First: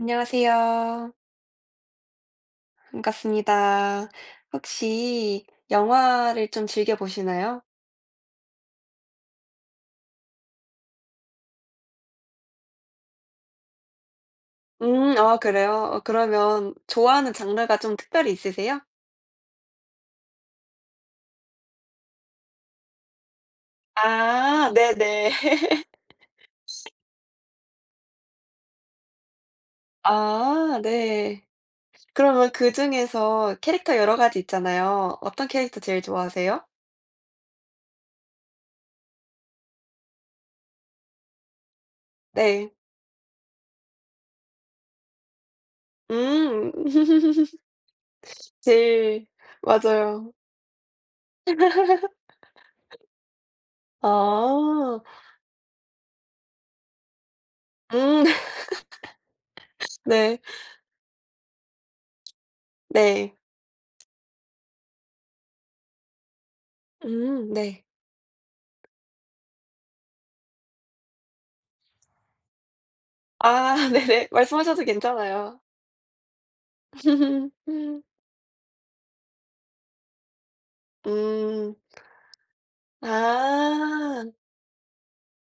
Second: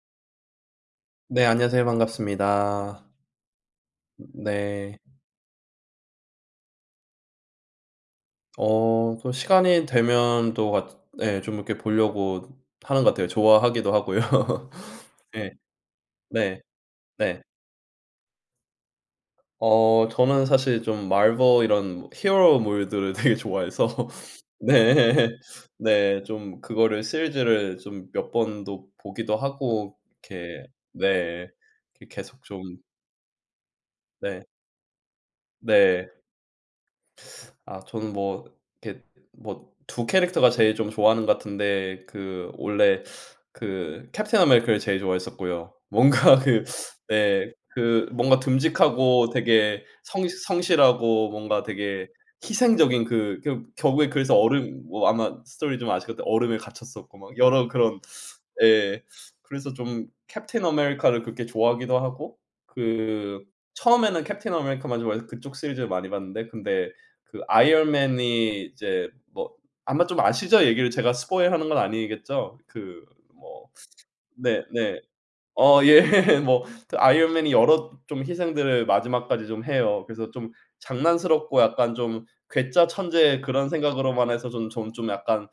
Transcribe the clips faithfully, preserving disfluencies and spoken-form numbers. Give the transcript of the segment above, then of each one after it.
안녕하세요. 네, 안녕하세요. 반갑습니다. 반갑습니다. 네. 혹시 영화를 좀 즐겨 보시나요? 어 또 시간이 되면 또 같 예, 좀 이렇게 보려고 하는 것 같아요. 좋아하기도 하고요. 음 아 예. 그래요? 어 네. 그러면 좋아하는 네. 장르가 좀 특별히 있으세요? 어 저는 사실 좀 마블 이런 히어로물들을 되게 좋아해서 아 네. 네네. 네, 좀 그거를 시리즈를 좀 몇 번도 보기도 하고 이렇게. 아 네. 네. 이렇게 계속 그러면 좀. 그중에서 캐릭터 여러 가지 네. 있잖아요. 어떤 캐릭터 제일 네. 좋아하세요? 아, 저는 뭐 이렇게, 뭐 두 캐릭터가 제일 좀 좋아하는 것 같은데, 그 네. 원래 그 캡틴 아메리카를 제일 좋아했었고요. 뭔가 그, 음. 네, 그 뭔가 제일 듬직하고 되게 성 맞아요. 성실하고 뭔가 되게 희생적인. 그 그 결국에, 그래서 얼음 아. 뭐 아마 스토리 좀 아실 건데, 얼음에 갇혔었고 막 여러 그런. 음 예. 그래서 좀 네. 캡틴 아메리카를 그렇게 좋아하기도 하고 네. 그 처음에는 캡틴 아메리카만 좋아해서 그쪽 시리즈를 많이 봤는데, 근데 그 음 네. 아이언맨이 이제 뭐 아마 좀 아시죠? 얘기를 제가 스포일하는 건 아니겠죠? 그 뭐. 아 네네. 네, 말씀하셔도 네. 괜찮아요. 어 예. 뭐 그 아이언맨이 여러 좀 희생들을 마지막까지 좀 해요. 그래서 좀 장난스럽고 음. 약간 좀 괴짜 천재 그런 아 생각으로만 해서 좀 전 좀 약간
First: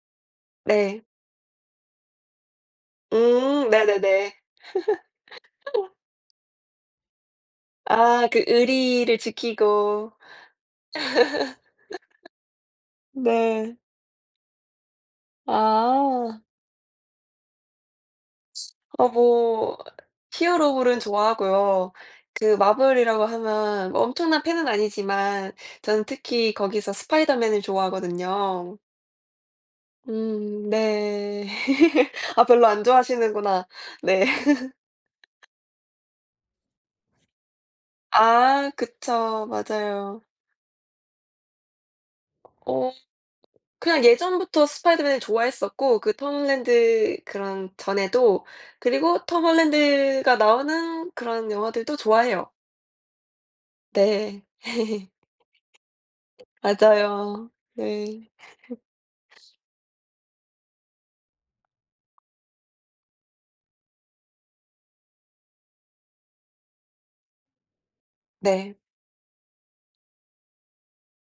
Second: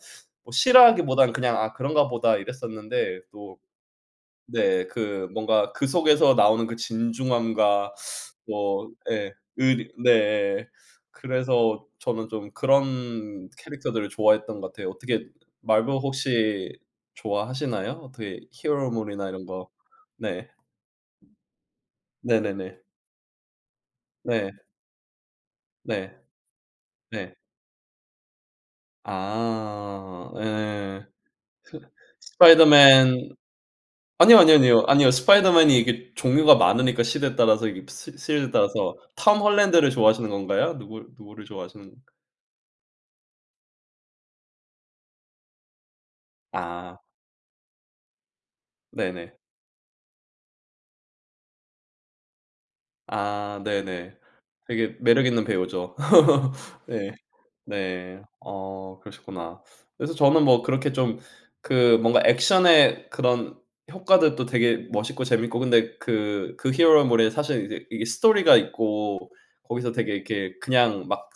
뭐 네. 싫어하기보다는 그냥 '아, 그런가 보다.' 이랬었는데 또. 음 네네네. 네. 그 뭔가 그 속에서 나오는 그 진중함과 아 그 뭐, 의리를 예. 의리. 지키고 네. 그래서 저는 좀 그런 네. 캐릭터들을 좋아했던 것 같아요. 어떻게, 마블 아. 혹시 좋아하시나요? 어떻게 어 히어로물이나 이런 거. 뭐 네. 히어로물은 좋아하고요. 그 네네네. 마블이라고 하면 뭐 엄청난 네. 팬은 아니지만 저는 네. 특히 거기서 네. 스파이더맨을 좋아하거든요. 아. 음 예. 네. 아 별로 안 스파이더맨. 좋아하시는구나. 네. 아니요, 아니요, 아니요. 아니요. 스파이더맨이 이게 종류가 많으니까 시대에 따라서, 이게 시 시리즈에 아 따라서, 톰 그쵸. 홀랜드를 맞아요. 좋아하시는 건가요? 누구, 누구를 좋아하시는. 어 그냥 예전부터 스파이더맨을 좋아했었고 그 톰 아 홀랜드 그런 전에도 그리고 네네. 톰 홀랜드가 나오는 그런 영화들도 좋아해요. 아 네네. 네. 되게 매력 있는 배우죠. 네. 맞아요. 네. 네. 어, 그러셨구나. 그래서 저는 뭐 그렇게 좀 그 뭔가 액션의 그런 효과들도 되게 멋있고 재밌고, 근데 그 그 히어로물에 사실 이제 이게 스토리가 네. 있고, 거기서 되게 이렇게 그냥 막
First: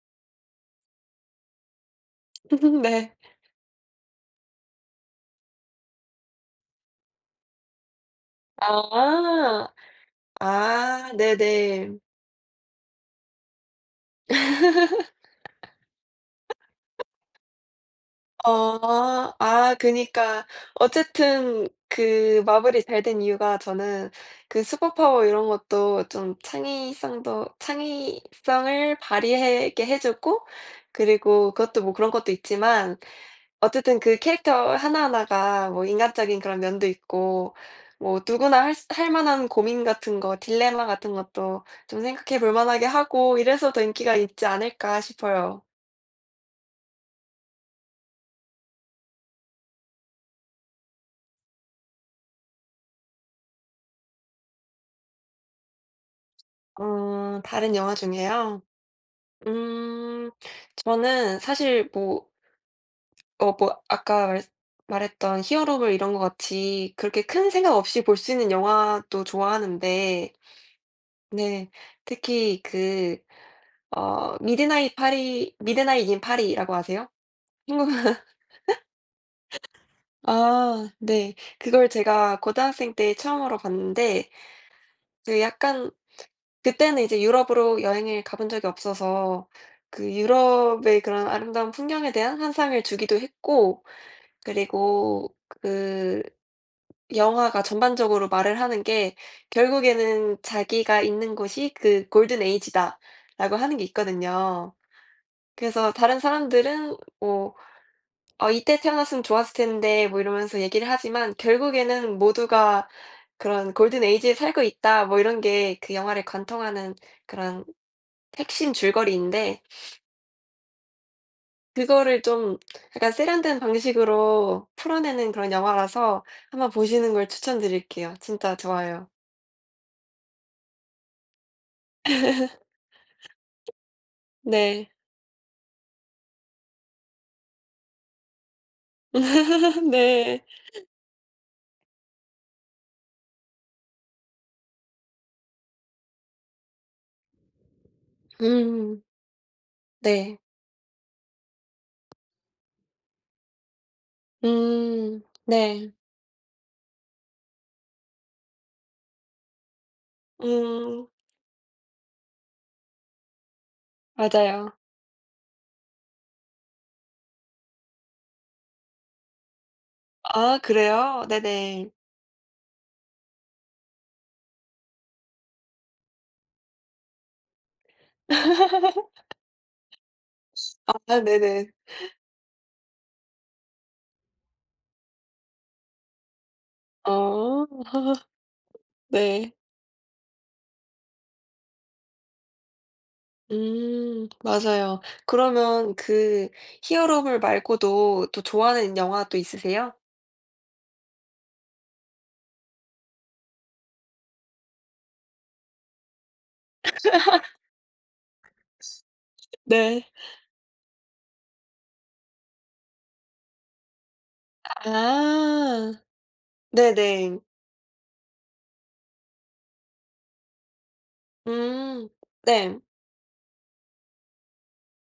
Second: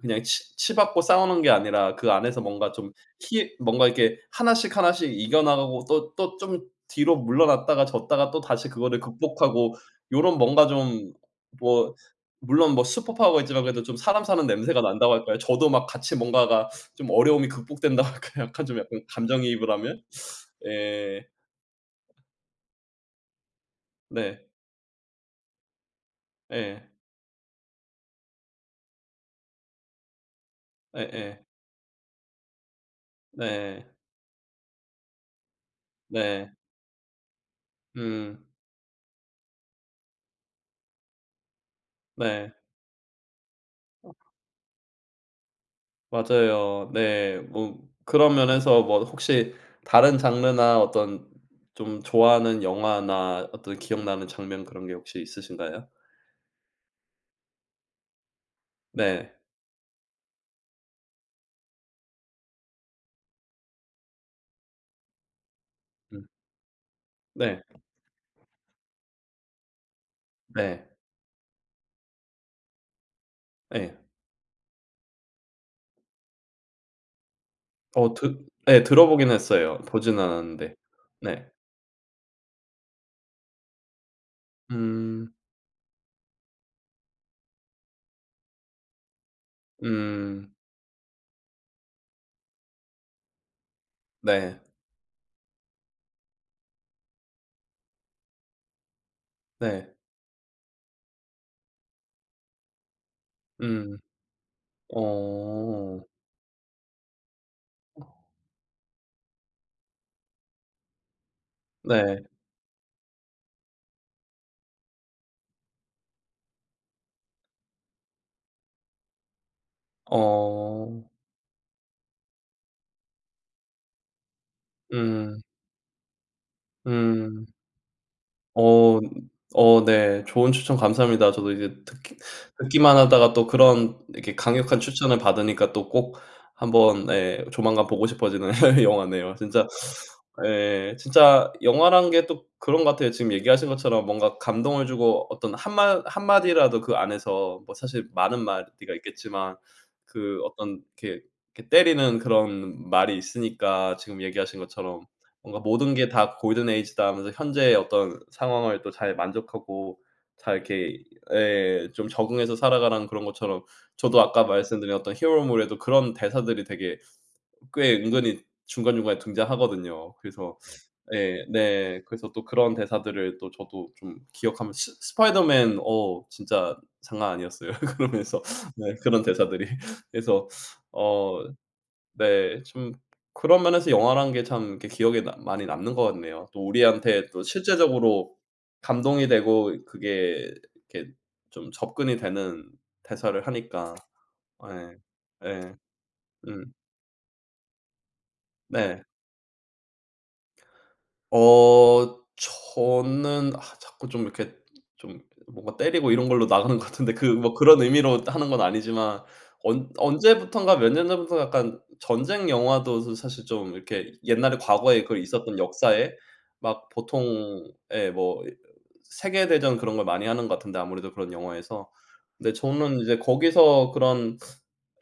그냥 치 치받고 싸우는 게 아니라 그 안에서 뭔가 좀 네. 히 뭔가 이렇게 하나씩 하나씩 이겨 나가고, 또 또 좀 뒤로 물러났다가 졌다가 또다시 그거를 아. 극복하고 요런 뭔가 아 좀 네네. 뭐 물론 뭐 슈퍼파워가 있지만 그래도 좀 사람 사는 냄새가 난다고 할까요? 저도 막 같이 뭔가가 좀 어려움이 극복된다고 할까요? 약간 좀 약간 어. 감정이입을 아 하면? 그니까 예. 어쨌든 그 마블이 잘 된 이유가 저는 네. 그 슈퍼파워 이런 것도 좀 예. 창의성도 창의성을 발휘하게 해 주고 예예. 그리고 그것도 뭐 그런 것도 있지만 네. 어쨌든 그 캐릭터 하나하나가 뭐 인간적인 네. 그런 면도 있고 뭐 음. 누구나 할 수 할 만한 고민 같은 거 딜레마 같은 것도 좀 생각해 네. 볼 만하게 하고 이래서 더 인기가 있지 않을까 싶어요. 맞아요. 네. 뭐 그런 면에서 뭐 혹시 다른 장르나 어떤 좀 좋아하는 영화나 어떤 기억나는 장면, 그런 게 혹시 있으신가요? 음, 다른 영화 중에요? 네. 음. 저는 사실 뭐 어 뭐 아까 말 말했던 히어로물 이런 것 음. 같이 그렇게 큰 네. 생각 없이 볼 수 있는 영화도 좋아하는데 네. 네. 특히 그 예. 어 미드나잇 파리 미드나잇 인 파리라고 아세요? 어 드 예, 들어보긴 했어요. 보진 않았는데. 아 네. 네. 그걸 제가 고등학생 때 처음으로 봤는데 음. 그 약간 그때는 이제 유럽으로 여행을 가본 적이 없어서 그 음. 유럽의 그런 아름다운 풍경에 대한 환상을 주기도 했고 네. 그리고 그 영화가 전반적으로 말을 하는 게 네. 결국에는 자기가 있는 곳이 그 골든 에이지다라고 하는 게 음. 있거든요. 그래서 어. 다른 사람들은 뭐 "어 이때 태어났으면 좋았을 텐데." 뭐 이러면서 얘기를 하지만 결국에는 네. 모두가 그런 '골든 에이지에 살고 있다.' 뭐 이런 게 그 영화를 관통하는 그런 핵심 줄거리인데 어. 그거를 좀 약간 세련된 방식으로 풀어내는 음. 그런 영화라서 한번 보시는 걸 음. 추천드릴게요. 진짜 어 좋아요. 어 네. 좋은 추천 감사합니다. 저도 이제 듣기 듣기만 하다가 또 그런 이렇게 강력한 네. 추천을 받으니까 또 꼭 한번, 예, 조만간 보고 싶어지는 영화네요. 진짜. 네. 예, 진짜 영화란 게 또 그런 것 같아요. 지금 얘기하신 것처럼 뭔가 감동을 주고 어떤 한 마 한 마디라도, 그 안에서 뭐 사실 많은 마디가 음. 있겠지만, 네. 그 어떤 이렇게 이렇게 때리는 그런 말이 있으니까. 지금 얘기하신 것처럼 음. 뭔가 네. 모든 게 다 골든 에이지다 하면서 현재의 어떤 상황을 또 잘 만족하고, 잘 이렇게, 음. 예, 좀 적응해서 살아가라는 그런 것처럼. 저도 아까 맞아요. 말씀드린 어떤 히어로물에도 그런 대사들이 되게 꽤 은근히 중간중간에 등장하거든요. 그래서 아 그래요? 예, 네네. 네, 그래서 또 그런 대사들을 또 저도 좀 기억하면 스 스파이더맨 어 진짜 장난 아니었어요. 그러면서 네, 그런 대사들이. 그래서. 아 어. 네네. 네. 좀 그런 면에서 영화라는 게 참 이렇게 기억에 남, 많이 남는 것 같네요. 또 우리한테 또 어. 실제적으로 감동이 네. 되고, 그게 이렇게 좀 접근이 되는 대사를 하니까. 음. 예. 맞아요. 예. 그러면 그 음. 히어로물 말고도 또 좋아하는 네. 영화 또 있으세요? 어 저는 아 자꾸 좀 이렇게 좀 뭔가 때리고 이런 걸로 나가는 것 같은데 그 뭐 그런 의미로 하는 건 아니지만, 언 네. 언제부턴가 몇 년 전부터 약간 전쟁 영화도 저 사실 좀 이렇게 옛날에 과거에 그 있었던 아. 역사에 막 네네. 보통 예 뭐 세계 대전 그런 걸 많이 하는 것 같은데, 아무래도 그런 영화에서. 음. 근데 네. 저는 이제 거기서 그런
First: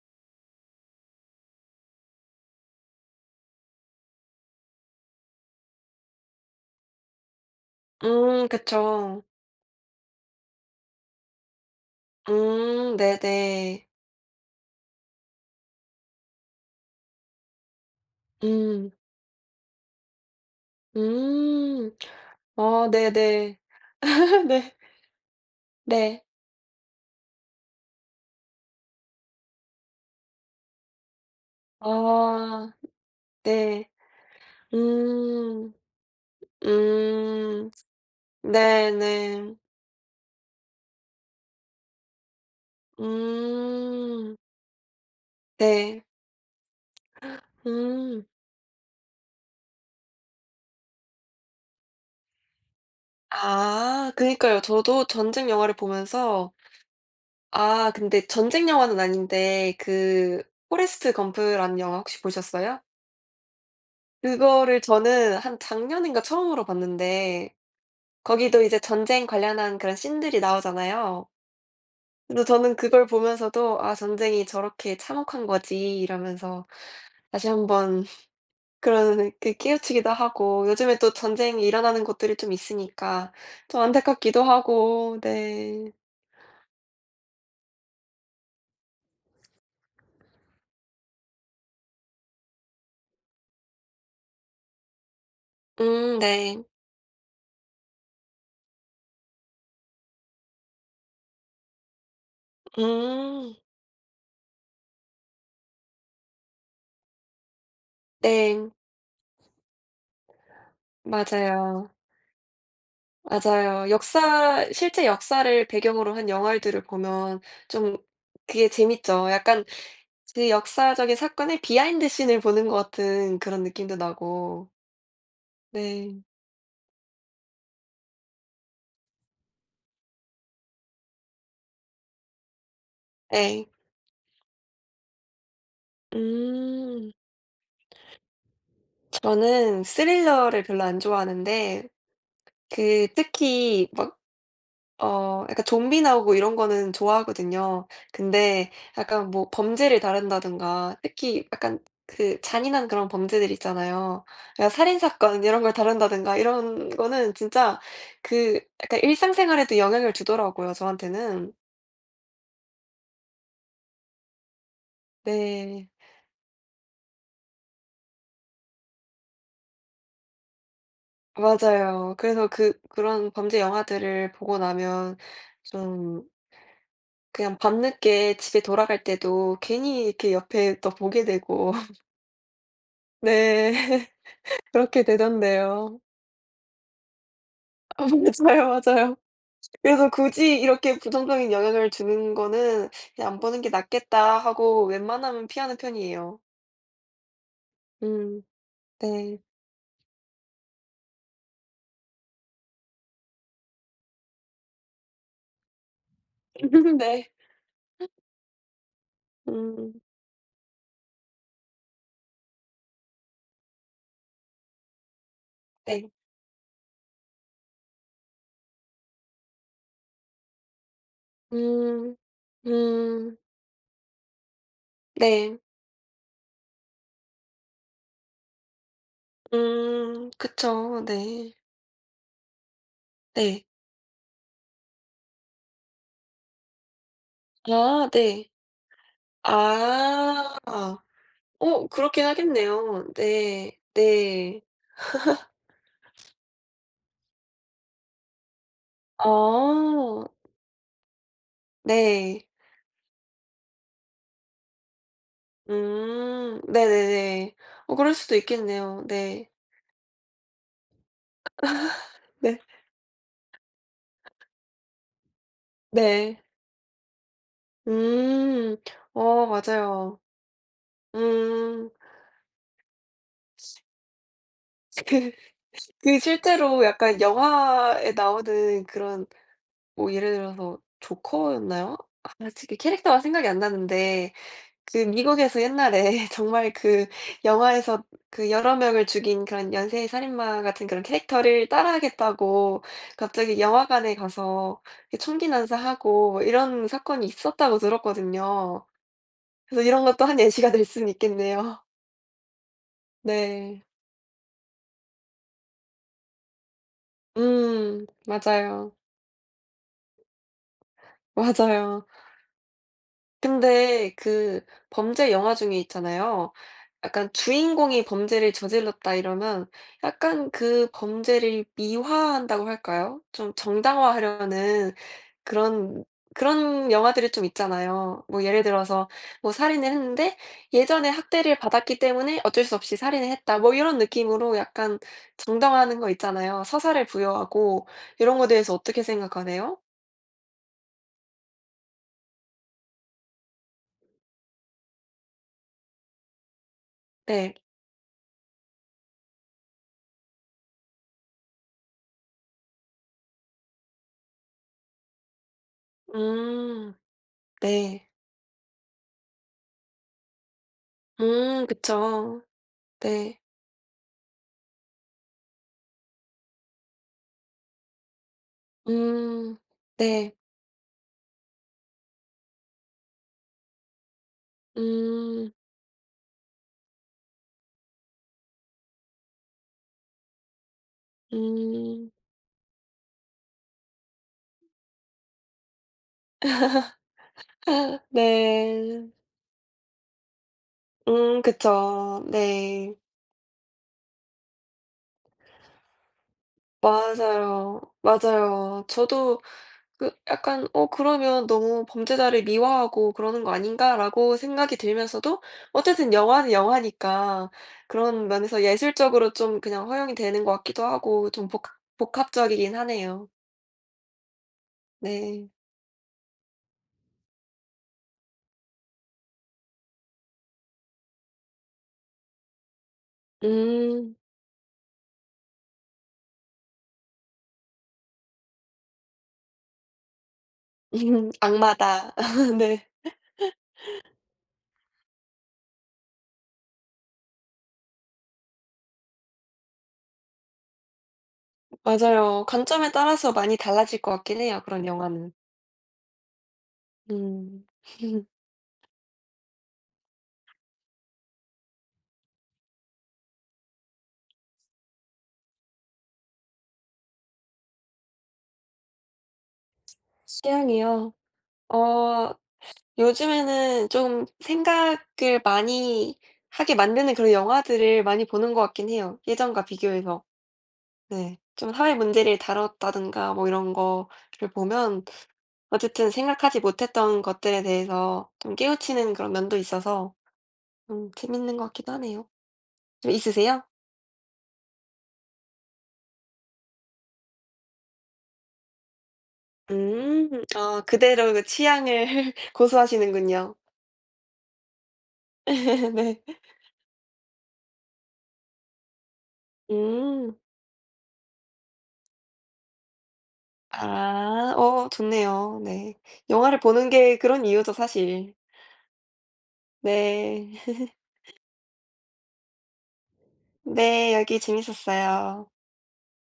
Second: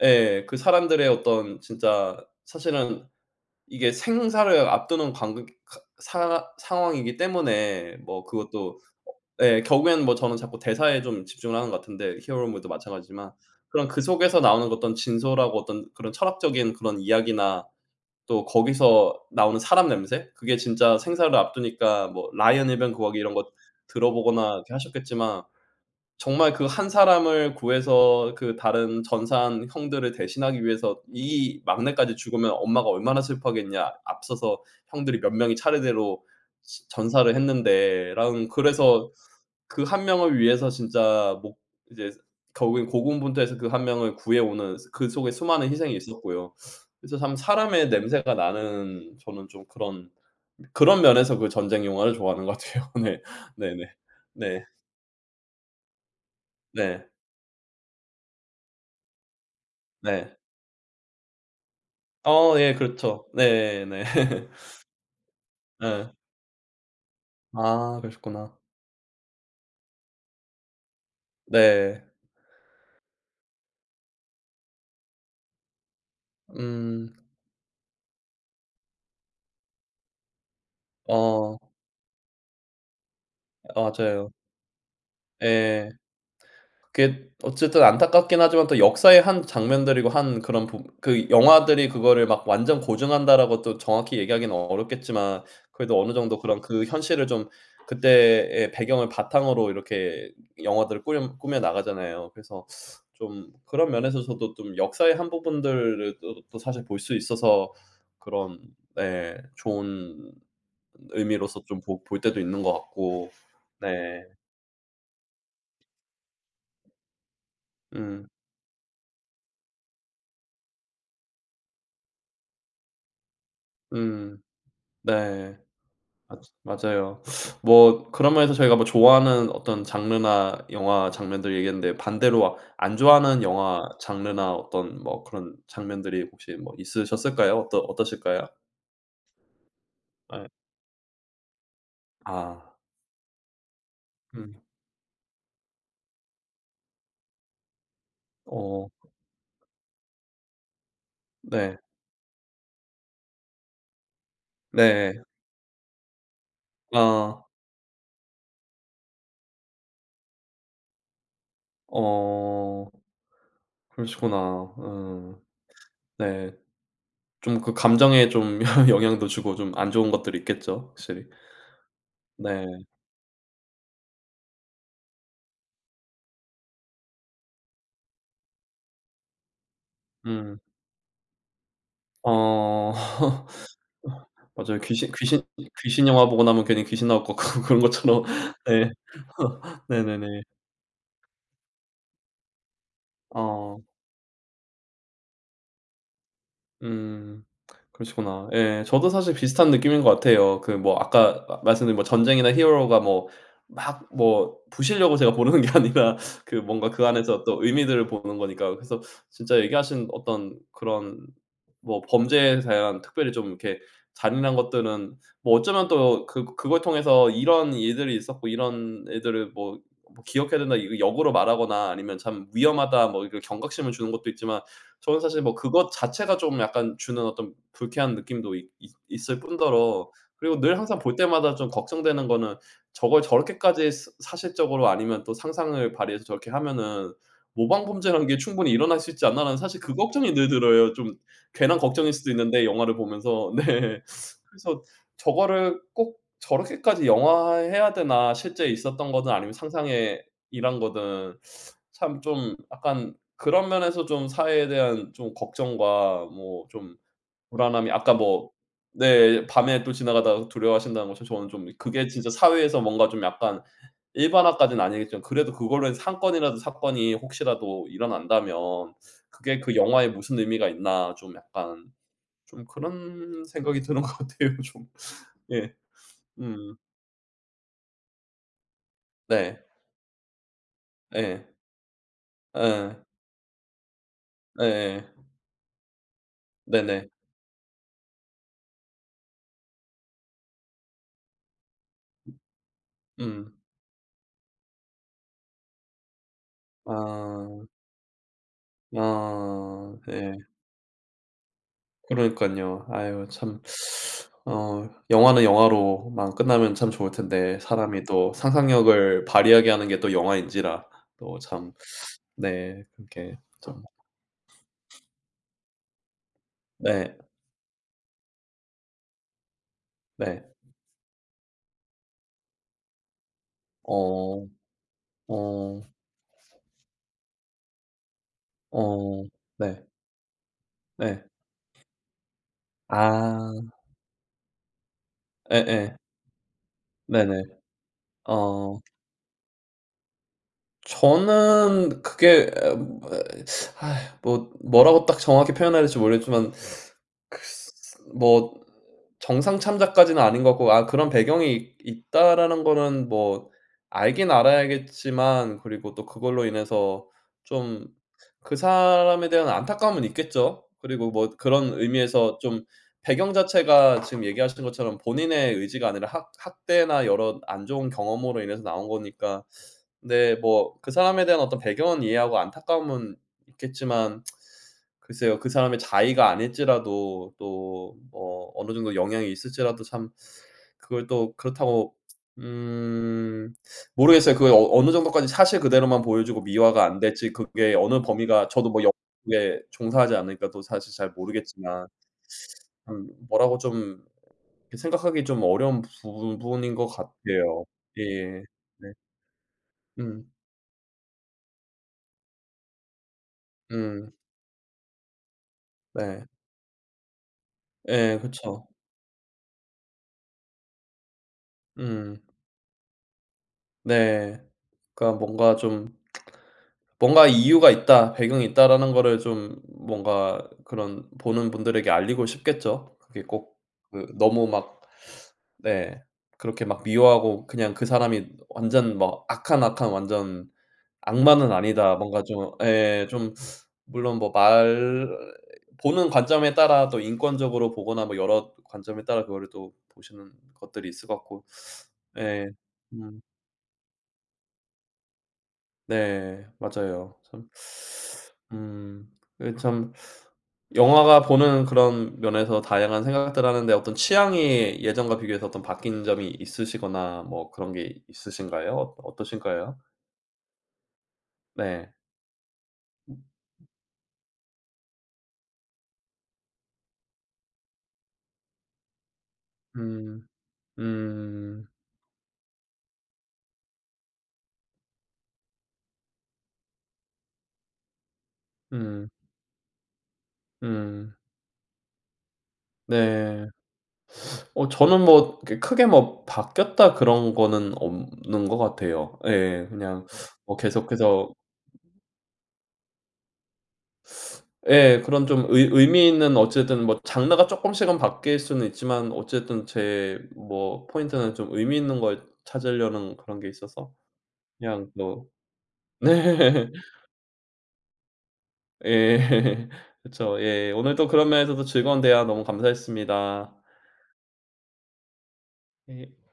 예 그 사람들의 어떤 진짜 사실은 이게 생사를 앞두는 관극 가 사 상황이기 때문에 뭐 음 그것도, 그쵸. 예 결국에는 뭐 저는 자꾸 대사에 좀 집중을 하는 것 같은데 히어로물도 음 마찬가지지만, 네네. 그런 그 속에서 나오는 그 어떤 진솔하고 어떤 그런 철학적인 그런 이야기나, 또 음. 거기서 나오는 사람 냄새? 그게 진짜 생사를 음. 앞두니까 뭐 라이언 어 일병 구하기 이런 거 네네. 들어보거나 이렇게 네. 하셨겠지만, 네. 정말 그 한 사람을 구해서 그 다른 전사한 형들을 대신하기 위해서, 이 막내까지 죽으면 아 엄마가 얼마나 네. 슬퍼하겠냐. 앞서서 형들이 몇 명이 음. 차례대로 시 전사를 음. 했는데 라는, 그래서 네네. 그 한 명을 위해서 진짜 목, 이제 결국엔 고군분투해서 그 한 명을 음. 구해오는 그 속에 수많은 희생이 네. 있었고요. 그래서 참 사람의 음. 냄새가 나는, 저는 좀 그런, 그런 면에서 그 전쟁 영화를 좋아하는 것 같아요. 네. 네네. 아 그니까요. 네. 저도 전쟁 영화를 보면서 네. 아 근데 전쟁 영화는 아닌데 네. 그 포레스트 검프라는 영화 혹시 어 예, 보셨어요? 그렇죠. 네네. 그거를 저는 한 예. 작년인가 처음으로 봤는데 아, 그러셨구나. 거기도 이제 전쟁 관련한 그런 씬들이 나오잖아요. 네. 근데 저는 그걸 보면서도 '아 전쟁이 저렇게 참혹한 거지.' 이러면서 음. 다시 한번 그런 그 깨우치기도 하고 요즘에 또 어, 전쟁이 일어나는 곳들이 좀 있으니까 좀 맞아요. 안타깝기도 하고 네. 예. 그게 어쨌든 안타깝긴 하지만 또 역사의 한 장면들이고, 한 그런 부, 그 영화들이 그거를 막 완전 고증한다라고 또 정확히 얘기하기는 어렵겠지만 그래도 어느 음 정도 네. 그런 그 현실을 좀, 그때의 배경을 바탕으로 이렇게 영화들을 꾸 꾸며 나가잖아요. 그래서 좀 음. 그런 면에서 저도 좀 역사의 한 부분들을 또 또 사실 볼 수 있어서, 그런, 네. 네 좋은 의미로서 좀 맞아요. 보 볼 때도 있는 것 같고. 맞아요. 네. 역사 실제 역사를 배경으로 한 영화들을 보면 좀 음. 그게 재밌죠. 약간 그 역사적인 사건의 비하인드 씬을 보는 것 같은 그런 느낌도 음. 나고. 네. 네. 맞 맞아요. 뭐 그런 면에서 저희가 뭐 좋아하는 어떤 장르나 영화 장면들 얘기했는데, 반대로 아, 안 좋아하는 예. 영화 장르나 어떤 뭐 그런 장면들이 혹시 뭐 음. 있으셨을까요? 어떠 어떠실까요? 저는 예. 스릴러를 별로 안 좋아하는데 아. 그 특히 막 음. 어 약간 좀비 나오고 이런 거는 좋아하거든요. 근데 어. 약간 뭐 범죄를 다룬다든가 특히 네. 약간 그 잔인한 그런 범죄들 있잖아요. 그러니까 살인 네. 사건 이런 걸 다룬다든가 이런 거는 아. 진짜 그 약간 일상생활에도 영향을 주더라고요, 저한테는. 어. 그러시구나. 음. 네. 네. 좀 그 감정에 좀 영향도 주고 좀 안 좋은 것들이 있겠죠, 확실히. 맞아요. 그래서 그 네. 그런 범죄 영화들을 보고 나면 좀 그냥 밤늦게 집에 돌아갈 때도 괜히 이렇게 음. 옆에 또 보게 되고 어. 네. 맞아요. 그렇게 귀신 귀신 되던데요. 귀신 영화 보고 나면 괜히 귀신 나올 것 같고 그런 어 것처럼. 맞아요, 네. 맞아요. 그래서 네네네. 굳이 이렇게 부정적인 영향을 주는 거는 '그냥 안 보는 게 어. 낫겠다.' 하고 웬만하면 피하는 편이에요. 음. 음 그러시구나. 예. 저도 사실 네. 비슷한 느낌인 것 같아요. 그 뭐 아까 마 말씀드린 뭐 전쟁이나 히어로가 뭐 막 뭐 부시려고 제가 보는 게 아니라, 그 뭔가 그 네. 안에서 또 의미들을 보는 거니까. 그래서 진짜 음 얘기하신 어떤 그런, 뭐 범죄에 대한 특별히 좀 이렇게 잔인한 것들은 뭐, 어쩌면 네. 또 그 그걸 통해서 '이런 일들이 있었고 이런 일들을 뭐 뭐 기억해야 된다.' 이거 역으로 말하거나, 음. 아니면 '참 위험하다.' 뭐 음 이런 경각심을 주는 것도 있지만, 저는 사실 뭐 네. 그것 자체가 좀 약간 주는 어떤 불쾌한 느낌도 있 있 있을 뿐더러, 음 그리고 늘 항상 그쵸. 볼 네. 때마다 좀 걱정되는 거는, 저걸 네. 저렇게까지 사 사실적으로 아니면 또 상상을 발휘해서 저렇게 하면은 '모방 아 범죄라는 게 네. 충분히 일어날 수 있지 않나.'라는 사실 그 걱정이 늘 아. 들어요. 좀 괜한 어 걱정일 그렇긴 수도 있는데 영화를 하겠네요. 보면서. 네. 네. 네. 그래서 저거를 꼭 저렇게까지 영화화해야 되나, 실제 있었던 거든 아니면 아 상상의 일환 거든, 참 네. 좀 약간, 그런 면에서 좀 사회에 대한 좀 걱정과 음 뭐 좀 네네네. 불안함이, 어 그럴 아까 수도 뭐, 있겠네요. 네 네. 밤에 또 지나가다가 두려워하신다는 것처럼 저는 좀 그게 진짜 네. 사회에서 뭔가 좀 약간 일반화까지는 아니겠지만 그래도 그걸로 해서 네. 사건이라도, 사건이 혹시라도 일어난다면 음. 어 그게 그 영화에 맞아요. 무슨 의미가 있나, 좀 약간 음. 좀 그런 생각이 드는 것 같아요. 좀. 그 예. 그 음. 실제로 약간 영화에 나오는 그런 네. 뭐 예를 들어서 예. 조커였나요? 아 지금 예. 캐릭터가 생각이 안 나는데 그 예예. 미국에서 옛날에 정말 그 네네. 영화에서 그 여러 명을 죽인 그런 연쇄 살인마 같은 그런 캐릭터를 따라하겠다고 음. 갑자기 영화관에 가서 이 총기 난사하고 뭐 이런 사건이 아. 있었다고 들었거든요. 그래서 아. 이런 것도 예. 한 예시가 될 수는 있겠네요. 그러니깐요. 아유 참. 네. 어 영화는 영화로만 끝나면 참 좋을 텐데 사람이 음. 또 맞아요. 상상력을 발휘하게 하는 게 또 영화인지라 또 참, 맞아요. 네 그렇게 좀. 근데 그 범죄 영화 중에 있잖아요. 네. 약간 주인공이 범죄를 저질렀다 이러면 네. 약간 그 범죄를 미화한다고 할까요? 좀 어. 정당화하려는 어. 그런 그런 영화들이 좀 있잖아요. 뭐 예를 들어서 어. 뭐 네. 살인을 했는데 예전에 네. 학대를 받았기 때문에 어쩔 수 없이 살인을 했다. 아. 뭐 이런 느낌으로 약간 예예. 정당화하는 거 있잖아요. 서사를 네네. 부여하고 이런 거에 대해서 어 어떻게 생각하세요? 저는 그게 뭐뭐 뭐라고 딱 정확히 표현해야 될지 모르겠지만, 글쎄 네. 뭐 정상 참작까지는 아닌 것 같고, 아 그런 배경이 있 있다라는 거는 뭐 알긴 알아야겠지만, 그리고 또 그걸로 음. 인해서 좀 네. 그 사람에 대한 안타까움은 있겠죠. 그리고 뭐 음 그런 의미에서 그쵸. 좀 배경 네. 자체가 지금 얘기하신 것처럼 본인의 의지가 아니라 학 학대나 여러 안 좋은 경험으로 인해서 나온 거니까, 음. 네. 네 뭐 그 사람에 대한 어떤 배경은 이해하고 안타까움은 있겠지만, 글쎄요. 그 음. 사람의 자의가 아닐지라도 또 뭐 어느 정도 영향이 있을지라도, 참 그걸 또 그렇다고, 음. 음, 모르겠어요. 그게 어 어느 정도까지 사실 그대로만 보여주고 미화가 안 될지, 그게 어느 범위가 저도 뭐 네. 영국에 종사하지 않으니까 또 사실 잘 음 모르겠지만, 그쵸. 네. 참 뭐라고 좀 이렇게 생각하기 좀 어려운 부분인 것 같아요. 맞아요. 예. 맞아요. 네. 저도 그 음. 약간 '어 그러면 너무 범죄자를 미화하고 그러는 거 음. 아닌가?'라고 생각이 들면서도 어쨌든 네. 영화는 영화니까 예. 그런 면에서 그쵸. 예술적으로 좀 그냥 허용이 되는 것 같기도 하고 좀 복합 음. 복합적이긴 하네요. 네. 그러니까 네. 뭔가 좀 뭔가 이유가 있다, 배경이 있다라는 거를 좀 뭔가, 그런 보는 분들에게 알리고 싶겠죠. 그게 꼭 그 음. 너무 막. 네. 그렇게 막 미워하고 그냥 그 사람이 완전 막 악한, 악한 완전 음 악마는 아니다. 악마다. 뭔가 좀, 네. 예 좀 물론 뭐 말 보는 관점에 따라 또 인권적으로 보거나 뭐 여러 관점에 따라 그거를 또 보시는 것들이 있을 것 같고. 예. 맞아요. 관점에 음. 따라서 많이 달라질 것 같긴 해요, 그런 영화는. 네. 맞아요. 참. 음. 음. 그참 영화가 보는 그런 면에서 다양한 생각들 하는데, 어떤 취향이 예전과 비교해서 어떤 바뀐 점이 있으시거나 뭐 그런 게 있으신가요? 어 어떠신가요? 취향이요? 네. 어 요즘에는 좀 생각을 많이 하게 만드는 그런 영화들을 많이 보는 것 같긴 해요, 예전과 비교해서. 음. 네. 음. 좀 사회 문제를 다뤘다든가 뭐 이런 거를 보면 어쨌든 생각하지 못했던 것들에 대해서 좀 음. 깨우치는 그런 면도 있어서 음 음. 재밌는 것 같기도 하네요. 좀 네. 있으세요? 어 저는 뭐 이렇게 크게 뭐 바뀌었다 그런 거는 없는 것 같아요. 예. 그냥 음. 뭐 어 계속해서, 그대로 그 취향을 고수하시는군요. 예. 그런 좀 의 의미 네. 있는 어쨌든 뭐 장르가 쪼끔씩은 바뀔 수는 있지만, 어쨌든 제 음. 뭐 포인트는 좀 의미 있는 걸 찾으려는 그런 게 있어서 아. 어 그냥 뭐. 좋네요. 네. 영화를 보는 게 그런 이유죠 사실. 네. 예. 그쵸. 네. 예. 오늘도 그런 면에서도 즐거운 대화 너무 감사했습니다. 네. 여기 재밌었어요. 예.